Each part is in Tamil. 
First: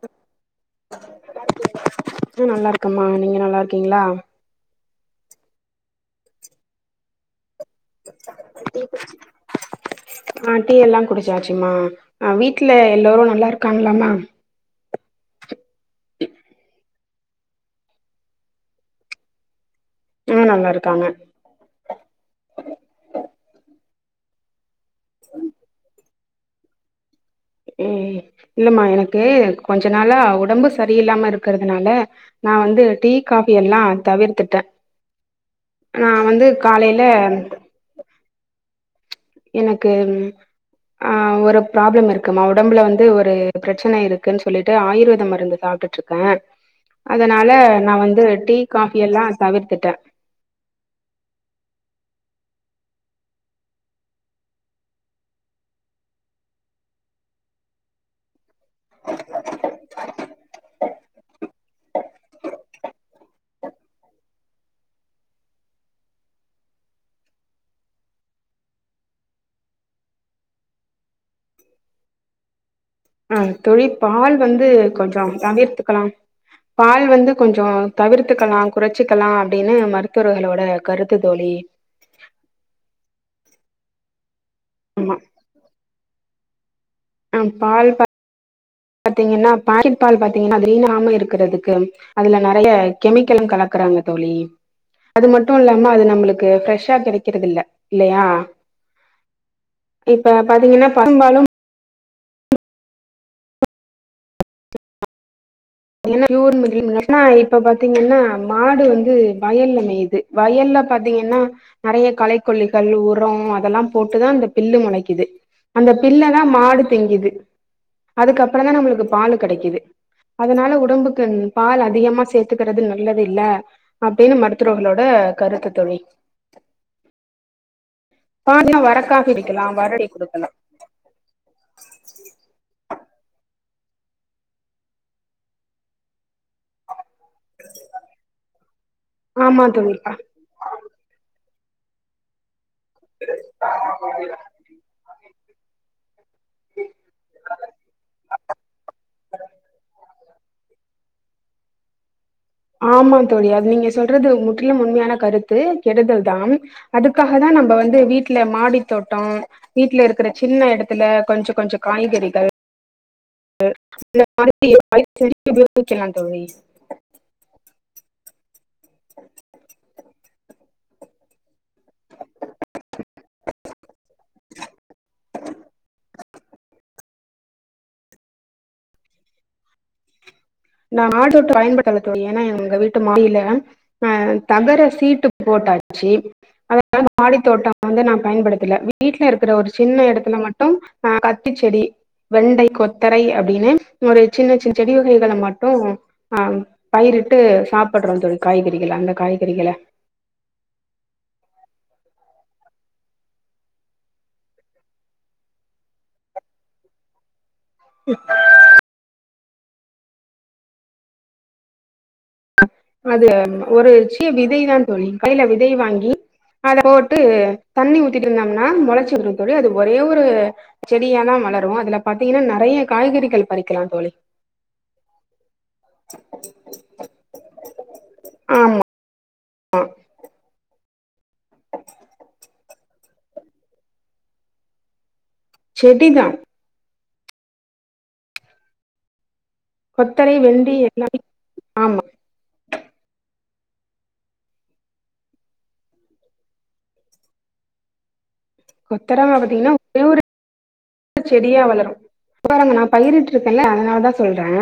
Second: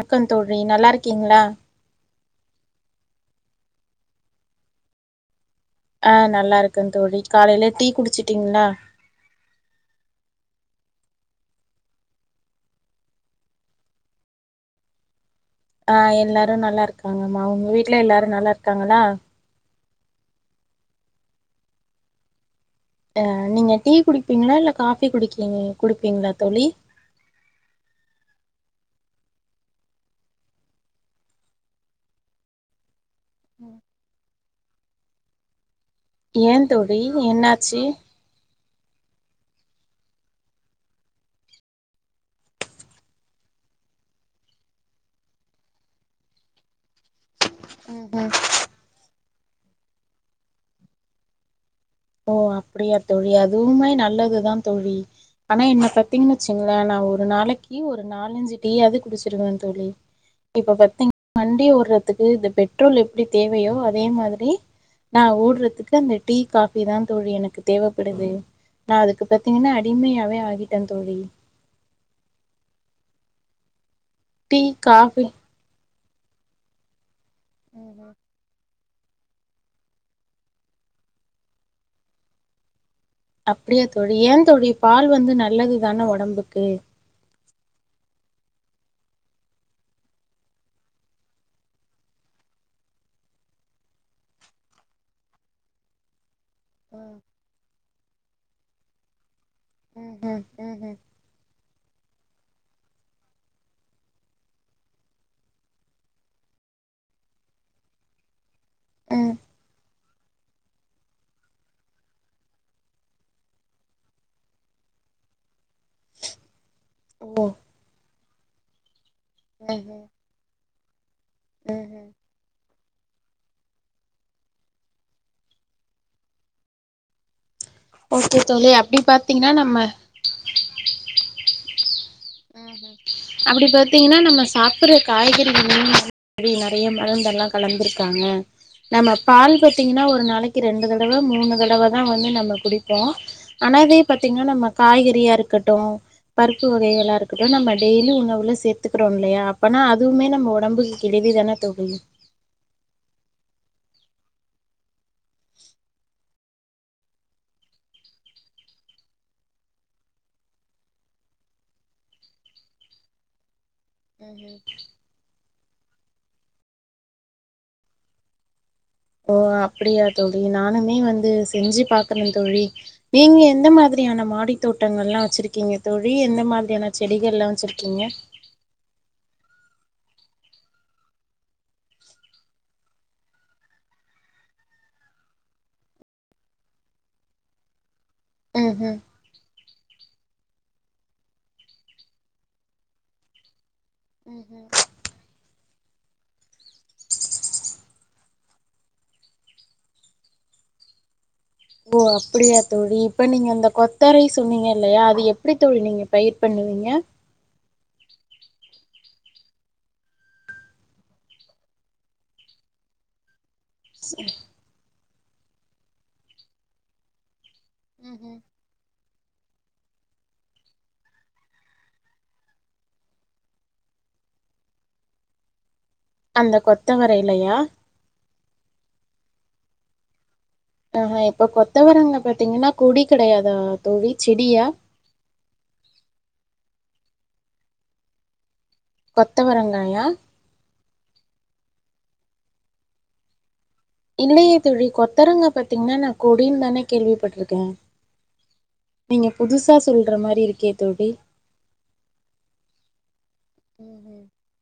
அக்கம் தோழி நல்லா இருக்கீங்களா இது நல்லா இருக்கம்மா நீங்க நல்லா இருக்கீங்களா ஆஹ் நல்லா இருக்கன் தோழி காலையிலேத் டீ குடிச்சிட்டிங்ளா ஆஹ் டீயில்லா குடிச்சாச்சுமா ஹா வீட்டுல எல்லோரு நல்லா இருக்காங்குளாம ஆஹா எல்லாரு நல்லாருக்காகமா உங்க வீட்டுல எல்லாரு நல்லாயிருக்காகுளா ம் நல்லா இருக்காங்க ஹா நீங்க டீ குடிப்பிங்களா இல்ல காஃப் டீ குடிக்கிளேங்க குடுப்பீங்குளா தோழி ஏ எ ஏமா எனக்கு கொஞ்ச நாளா ஒடம்பு செரியில்லமா இருக்குறதுனால நா வந்து டீ காஃப்பியில்லா தவிர்த்துட்டே நா வந்து ஏன் தோழி காலையில என்னாச்சு எனக்கு ம் ஹா ஒரு ப்ராபளம் இருக்குமா உடம்புல வந்து ஒரு பிரச்சினையிருக்குன் சொல்லிட்டு ஆயுர்வேத மருந்து சாப்புட்டு இருக்க அந் அதனால நா வந்து ம்ஹும் டீ காஃபியில்லா தவிர்த்துட்டே ஓ அப்டியா தோழி அதுவுமே நல்லதுதா தோழி அனா என்ன பத்திங்குன்ன சின்னான ஒரு நாளைக்கி ஒரு நாலஞ்சு டீயாது குடிச்சுருவே தோழி இப்ப பாத்தீங் வண்டி ஓறதுக்கு இது பெட்ரோல் எப்டி தேவையோ அதே மாரி நா ஓடுறதுக்கு அந்த டீ காஃப் ப்பிதா தோழி எனக்கு தேவப்படுது நா அதுக்கு பாத்திங்குன்னா அடிமையாவே ஆகிட்டே தோழி ஆஹ் தோழித் பால் டீ வந்து கொஞ்ச காஃபி தவிர்த்துக்கெல்லாம் பால் வந்து கொஞ்ஞோ தவிர்த்துக்குளா குறைச்சிக்கிலாம் அப்டின்னு மருத்துவர்களோட கருத்து தோழி அப்டியா தொழி ஏ தோழி பால் வந்து நல்லது தான ஒடம்புக் கே அஹாம் பால் பாத்திங்கன்னா பாயிட் பால் பாத்திங்கன்னா [unintelligible] இருக்குறதுக்கு அதுல நெறைய கெமிக்கலு கலக்குறாங்க தோழி அது மட்டு இல்லாம அது நம்ளுக் க்கு ப்ரெஷ்ஷா கெடைக்கிறதுல்ல இல்லயா ம் இப்ப ம் ம் பாத்தீங்கன்னா ம் பசும்பாலும் [unintelligible] இப்ப பாத்திங்கன்னா மாடு வந்து ம் வயல்ல மெய்யிது வயல்ல பாத்திங்கன்னா நெறைய களை கொல்லிகள் உரொ அதெல்லா போட்டுதா அந்த பில்லு மொளைக்கிது அந்த பில்லதா மாடு திங்கிது ஓ அதுக்கப்ற தா நம்மளுக்கு பாலு கெடைக்குது ம் ம் னால உடம்புக்கு ம் பால் அதிகமா சேத்துக்கிறது நல்ல தில்ல அப்டின்னு மருத்துவர்களோட கருத்து தோழி ஓகே தோழி பால்ல அப்டி பாத்தீங்கன்னா வரக்காஃபியிடிக்கலா நம்ம வர டீ குடுக்கலா [inaudible] அப்டி பாத்தீங்கனா நம்ம சாப்புற காய்கறிகள் [unintelligible] அப்டி நெறைய மருந்தெல்லா கலந்துருக்காங்க நம்ம பால் ஆமா தோழி பாத்தீங்கனா ஒரு நாளக்கி ரெண்டு தடவ மூணு தட அததா வந்து நம்ம குடி ப்ரோ ஆனா இதே பாத்திங்கன்னா நம்ம காய்கறியா இருக்கட்டு பருப்பு வகைகளா இருக்கட்டு நம்ம டெய்லி உணவுல சேத்துக்குரோம் இல்லையா அப்பனா அதுவுமே நம் ம்ம ஒடம்புக்கு கெடுதி தானெ தோழி ஆமா தோழி அது நீங்க சொல்றது முற்றிலும் உண்மையான கருத்து கெடுதல் தா அதுக்காக தா நம்ப வந்து வீட்ல மாடி தோட்டம் வீட்ல இருக்கிற சின்ன எடத்துல கொஞ்ச கொஞ்ச காய்கறிகள் [unintelligible] இதுல்லா வக்கிலா தோழி ஓ அப்புடியா தோழி நானுமே வந்து செஞ்சு பாக்கணு தோழி நீங்க எந்த மாதிரியான மாடி தோட்டங்கள்லா வச்சிருக்கீங்க தோழி எந்த மாதிரியான செடிகள்லாம வச்சிருக்கீங்க நா மாடிதோட்டம் பயன்படுத்தல தோழி ஏன்னா எங்க வீட்டு மாடில அ தகர சீட்டு போட்டாச்சு அதா மாடித்தோட்டம் வந்து நா ம் பயன்படுத்தல வீட்ல இருக்கிற ஒரு சின்ன எடத்துல மட் டும் கத்திரிச்செடி வெண்டை கொத்தரை அப்டின்னு ஒரு சின்ன ம் சின்ன செடி வகைகள மட் டும் ஆ பயிரிட்டு சாப்புட்றோ தோழி காய்கறிகள் அந்த காய்கறிகள ஓ அப்புடியா தோழி இப்ப நீங்க அந்த கொத்தரை சொன்னீங்க இல்லையா அது எப்டி தோழி நீங்க பயிர் பண்ணுவீங்க [unintelligible] அது ஒருச்சிய விதை தா தோழி கைல விதை வாங்கி அத போட்டு தண்ணி ம்ஹ்ம். ஊத்திட்ருந்தம்னா மொளச் சு வரு தோழி அது ஒரே ஒரு செடியா தா வளரு அதுல பாத்தீங்கனா நெறைய காய்கறிகள் பறிக்கலா தோழி அந்த கொத்தவரைலையா ஆமா ஆஹ் ஆஹ்ஹா இப்ப கொத்தவரங்க பாத்தீங்கன்னா கொடி கெடையாத தோழி செடியா செடி தான் பத் கொத்தரை வெண்டி ஆமா இல்லையே தோழி கொத்தரங்க பாத்தீங்கன்னா நான் கொடினு தானே கேள்விப்பட்ருக்கேன் கொத்தரங்கா பாத்தீங்கன்னா ஒரு இருக்கே தோழி. செடியா வளரும் கொத்தரங்கா நான் பயிரிட்டுருக்கேன்ல அதனால தான் ம்ஹ்ம். சொல்றேன்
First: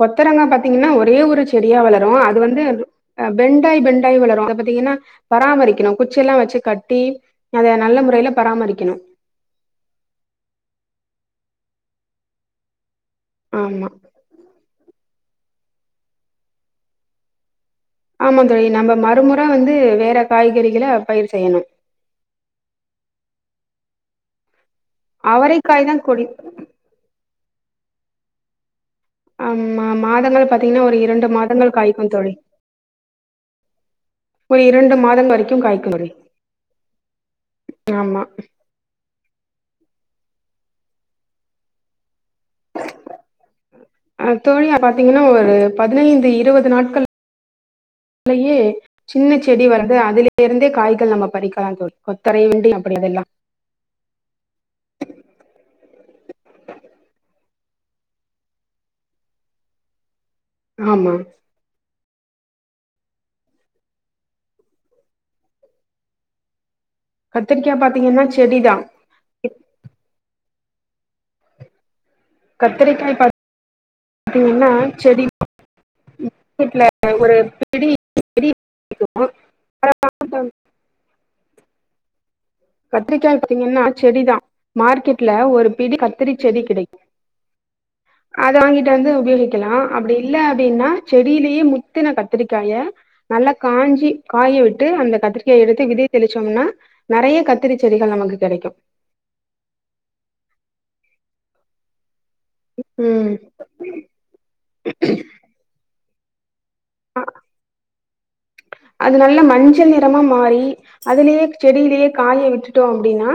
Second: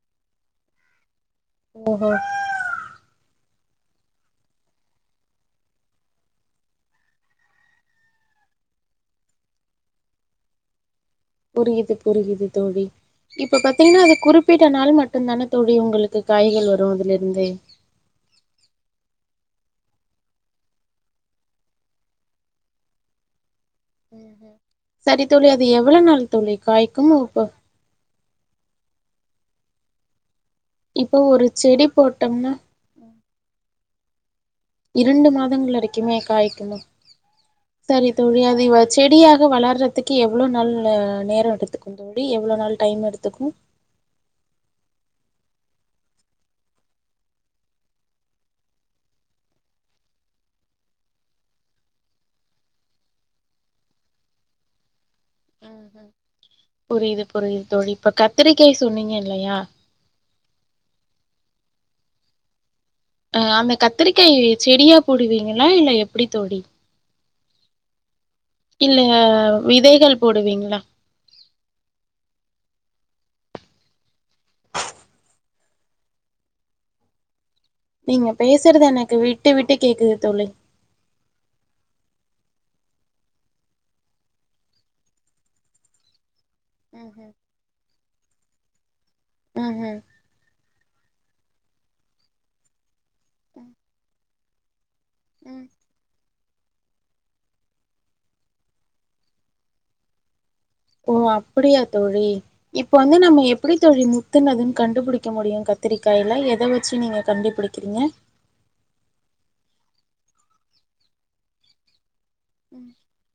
கொத்தரங்கா பாத்தீங்கன்னா ஒரே ஒரு செடியா ஓஹோ! வளரும் அது வந்து வெண் பென்டாயி பென்டாயி வளரும் அத பாத்தீங்கன்னா பராமரிக்கணும் குச்சல்லா வச்சு கட்டி அத நல்ல முறையில பராமரிக்கணும் புரியுது புரியுது தோழி இப்ப ஆமா பாத்தீங்கன்னா அது குறிப்பிட்ட நாள் மட்டும் தான தோழி உங்களுக்கு காய்கள் வரும் அதுல இருந்தே ஆமா தோழி நம்ம மறுமுற வந்து வேற காய்கறிகள பயிர் செய்யணும் உம் உம் சரி தோழி அது அவரைக்காய் தா எவ்ளவு கொடி நாள் தோழி காய்க்கும் இப்ப ஆம்மா மாதங்கள் பாத் இப்போ ஒரு செடி போட்டோம்னா ஒரு இரண்டு மாதம் வரைக்கு மாதங்கள் காய்க்கு தோழி வரைக்குமே காய்க்கணும் சரி ஆமா தோழி அது இவ செடியாக வளர்றதுக்கு எவ்ளவு நல்ல நேரம் எடுத்துக்கும் தோழி எவ்ளோ நாள் டைம் எடுத்துக்கு அஹ் தோழியா பாத்தீங்கன்னா ஒரு பதினந்து இருபது நாட்கள் லேயே சின்ன செடி வளர்ந்து அதலேஇருந்தே காய்கள் நம்ம பறிக்கலாம் தோழி கொத்தரை வெண்டி அப்டில்லாம் புரியுது புரியுது தோழி இப்ப கத்திரிக்காய் சொன்னீங்க இல்லயா ஆமா ஆஹ் அந்த கத்திரிக்காய செடியா போடுவீங்களா இல்ல எப்டி தோழி கத்திரிக்கா பாத்தீங்கன்னா சின்ன இல்ல விதைகள் போடுவீங்க ளா கத்திரிக்காய் பாத் தீங்கன்னா செடி வீட்ல ஒரு பிடி நீங்க செடி பேசுறது எனக்கு இருக்கு விட்டுவிட்டு கேக்குது தோழி கத்திரிக்காய் பத்தீங்கன்னா செடிதான் மார்க்கெட்ல ஒரு பிடி கத்திரி செடி கிடைக்கு உம் அத வாங்கி வந்து உபயோகிக்கலாம் அப்டி இல்ல அப்டின்னா செடியிலேயே முத்தன கத்திரிக்காய நல்லா காஞ்சி காய வெச் விட்டு அந்த கத்திரிகாய எடுத்து விதை தெளிச்சோம்னா நறைய கத் திரி செடிகள் நமக்கு கிடைக்கு ஓ அப்டியா தோழி இப்ப வந்து ம் நம்ம எப்டி தோழி முத்துனதுன் கண்டுபிடிக்க முடியு கத்திரி கைல எத வச் சி நீங்க கண்டுபிடிக்கிறீங்க அது நல்ல மஞ்சள் நிறமா மாறி அதுலேயே செடியிலேயே காய விட்டுட்டோ அப்டின்னா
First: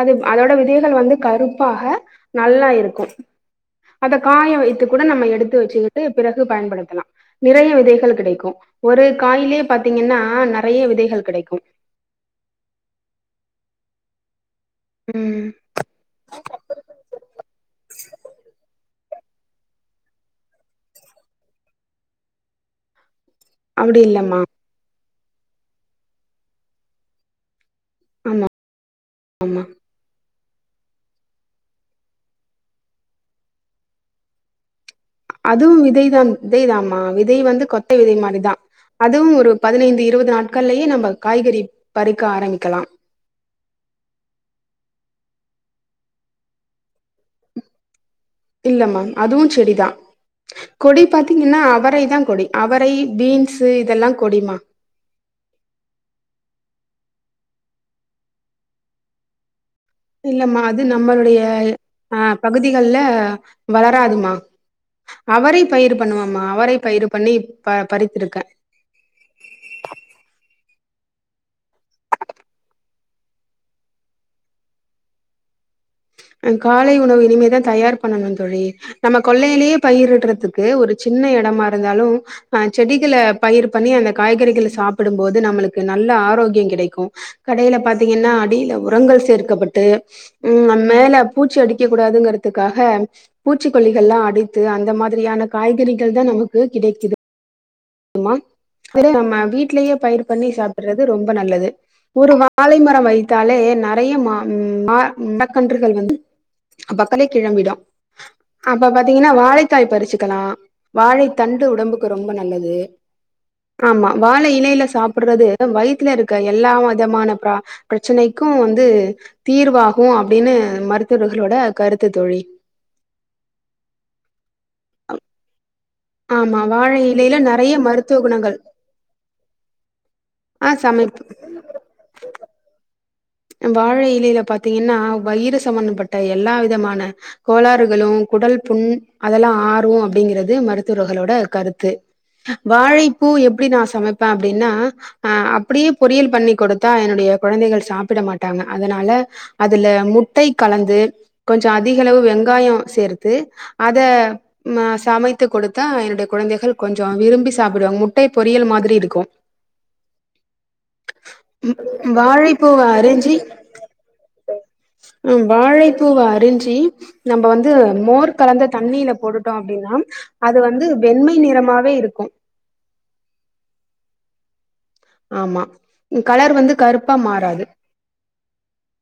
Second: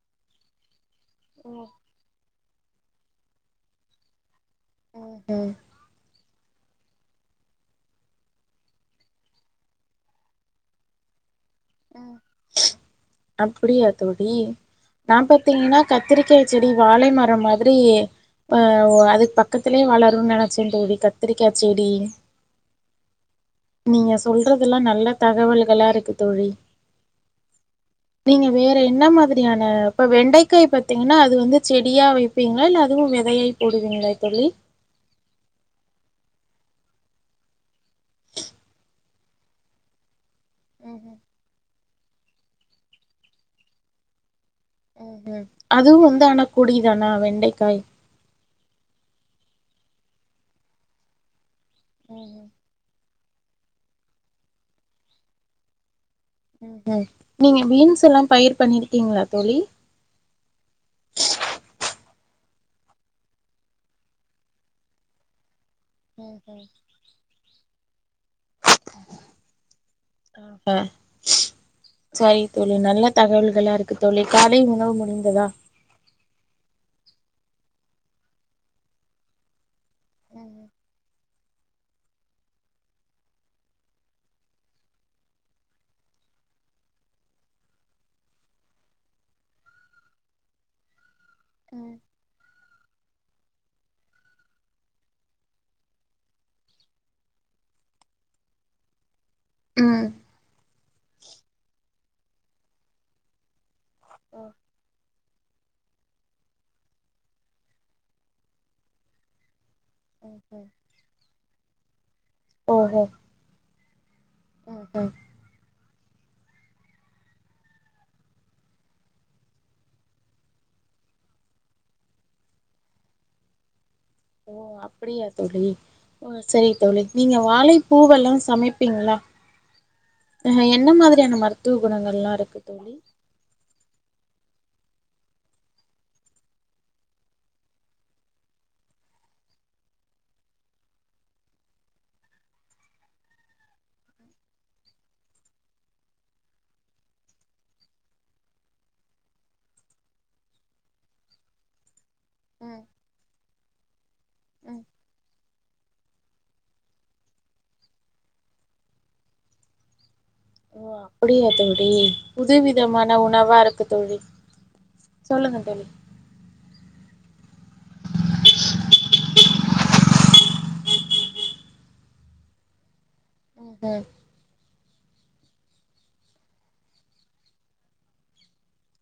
அது அதோட விதையு [unintelligible] வந்து கருப்பாக நல்லா இருக்கு அத காய வைத்து கூட நம்ம ம் எடுத்து வச்சிக்கிட்டு பிற கு பயன்படுத்தலா நிறைய விதைகள் கிடைக்கோ ஒரு காயிலே பாத்தீங்கன்னா நெறைய விதைகள் கெடைக்கும் உம் அப்டியா தோழி நா ம் பாத்தீங்கனா கத்திரிக்கா செடி வாலை மரம் மாதிரி ஆஹ் அதுக் பக்கத்திலே வளரு நெனச்சே தோழி கத்திரிக்கா செடி அப்டி நீங்க இல்லமா சொல்றதெல்லா நல்லா தகவல்களா இருக்கு தோழி நீங்க ஆமா வேற என்ன மாதிரியான இப்ப வெண்டை க்காய் பாத்தீங்கனா அது வந்து செடியா வைப்பீங்களா இல்ல அதுவு விதையாயி போடுவீங்கள தோலி அதுவு விதை தான் விதை தாமா விதை வந்து கொட்டை விதை மாரி தா அதுவு ஒரு பதினைந்து இருவது நாட் கல்லியே நம்ப ம்ஹும் காய்கறிப் பறிக்க ஆரம்பிக்கலா ம் அதுவு வந்து ஆனா கொடிதானா வெண்டைக்காய் இல்லமா அதுவு செடிதா கொடி பாத்தீங்னா அவரை தா கொடி ம்ஹும் அவரை பீன்ஸு இதெல்லா கொடிமா உம் உ நீங்க பீன்ஸுல்லா பயிர் பண்ணிர்க்கீங்ளா தோலி இல்லமா அது நம்மளுடைய அஹ் பகுதிகள்ல வளராதுமா அவரை பயிரு பண்ணுவமா அவரை பயிரு பண்ணி ப பறித் இருக்க ஹ் சரி தோலி நல்ல தகவல்களா இருக்கு தோலி காலை உணவு முடிந்ததா காலை உணவு இனிமேதா தயார் பண்ணணு தோழி நம்ம கொள்ளையிளேயே பயிர்யிட்றதுக்கு ஒரு சின்ன இடமா இருந்தாளோ அஹ் செடிகள பயிர் பண்ணி அந்த காய்கறிகள சாப்பிடும் போது நம்ளுக்கு நல்ல ஆரோக்கிய கிடைக்கோ கடையில பாத்தீங்கன்னா அடியில உரங்கள் சேர்க்கப்பட்டு உம் மேல பூச்சி அடிக்க கூடாதுங்கறதுக்காக பூச்சிக்கொல்லிகள்லா அடித்து அந்த மாதிரியான காய்கறிகள் தா நமக்கு கிடைக்குது ம்மா ஒரு வீட்லயே ம் பயிர் பண்ணி சாப்பிற்றது ரொம்ப நல்லது ஒரு வாழை மரம் வைத்தாலே ந நெறைய மா மா மரக்கன்றுகள் வந்து பக்கல கிழம்பிடு அப்ப பாத்தீங்கனா வாழை வாழைக்காய் பறிச்சுக்கலா வாழை தண்டு உடம்புக்கு ரொம்ப நல் நல்லது ஓஹோ ஆமா வாழை இலைல சாப்பிட்றது வயிதுல இருக்க எல்லா விதமான பிரா பிரச்சனைக்கு வந்து தீர்வாகு அப்டினு மருத்துவர்களோட கருத்து தோழி ஓ அப்டியா தோழி ஓ ஆமா சரி வாழை தோழி இலையில நீங்க நெறைய வாழை மருத்துவ பூவெல்லா குணங்கள் சமைப்பீங்ளே அஹ் ஆ என்ன சமைப் மாரியான மருத்துவ குணங்கள்லா இருக்கு தோழி [inaudible] வாழை இலையில பாத்தீங்கனா வயிறு சம்பந்தப்பட்ட எல்லா விதமான கோளாறுகளு குடல்புண் அதெலா ஆறு அப்டிங்கிறது மருத்துவர்களோட கருத்து வாழைப்பூ எப்டி நா சமைப்பே அப்டினா அஹ் அப்டியே பொறியல் பண்ணி் கொடுத்தா என்னுடைய குழந்தைகள் சாப் சாப்பிட மாட்டாங்க அதனால அதுல முட்டை கலந்து கொஞ்ச அதிக அளவு வெங்காய சேர்த்து அத ஆ சமைத் த்து கொடுத்தா என்னுடைய குழந்தைகள் கொஞ்சம் விரும்பி சாப்பிடுவாங்க முட்டை பொரியல் மாதிரி இருக்கும் ஓ அப்படியா தோழி புதுவிதமான இஞ்சி சொல்லுங்க தோழி வாழைப்பூவை அருஞ்சி நம்ம வந்து மோர் கலந்த தண்ணீல போட்டுட்டோம் அப்படின்னா அது வந்து வெண்மை நிறமாவே இருக்கும் உம் ஆமா கலர் வந்து கருப்பா மாறாது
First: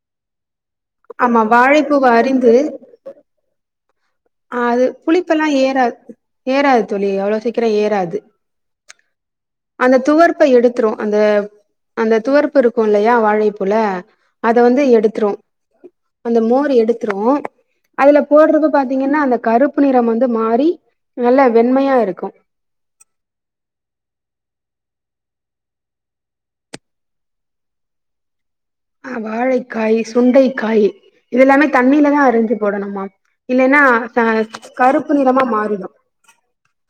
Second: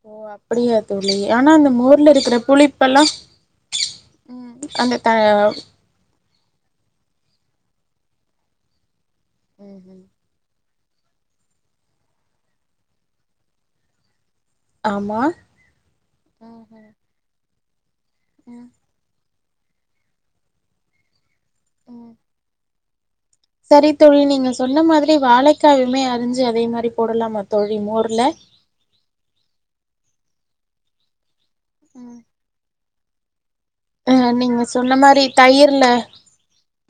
ஓ அப்படியா தோழி ஆமா ஆனா அந்த வாழைப்பூவ மோர்ல இருக்கிற அரிந்து புளிப்பெல்லாம் உம் ஆ, அது அந்த புளிப்பெல்லா ஏறாது ஏறாது தோழி அவ்ளோ சீக்கிரம் ஏறாது அந்த துவர்ப்பை எடுத்து த்துரு அந்த துவரப்பு இருக்கும் இல்லையா வாழைபூல அத வந்து ஆமா எடுத்துரும் அந்த மோர் எடுத்துரு அதுல போடுறது பாத்தீங்கன்னா அந்த கருப்பு நிறம் வந்து மாறி நல்ல வெண்மையா ம் இருக்கும் சரி தோழி நீங்க சொன்ன மாதிரி வாழைக்காயுமே அறிஞ்சு அதே மாதிரி போடலாமா தோழி மோர்ல ஆஹ் வாழைக்காய் சுண்டைக்காய் இது எல்லாமே தண்ணியில தான் அறிஞ்சு போடணும்மா அஹ் நீங்க சொன்ன மாதிரி நிறமா தயிர்ல மாறிடு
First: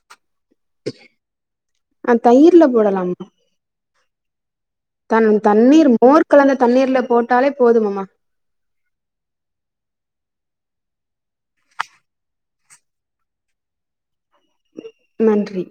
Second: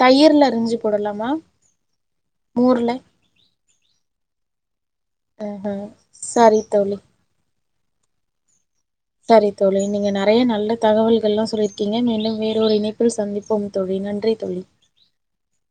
தயிர்ல அரிஞ்சு போடலாமா தயிர்ல மோர்ல போடலாமா தன் தண்ணீர் மோர் கலந்த சரி தோழி தண்ணீர்ல போட்டாலே போதுமம்மா சரி தோழி நீங்க நிறைய நல்ல தகவல்கலெல்லாம் சொல்லியிருக்கீங்க மீண்டும் வேறொரு ஒரு இணைப்பில் சந்திப்போம் தோழி நன்றி தோழி நன்றி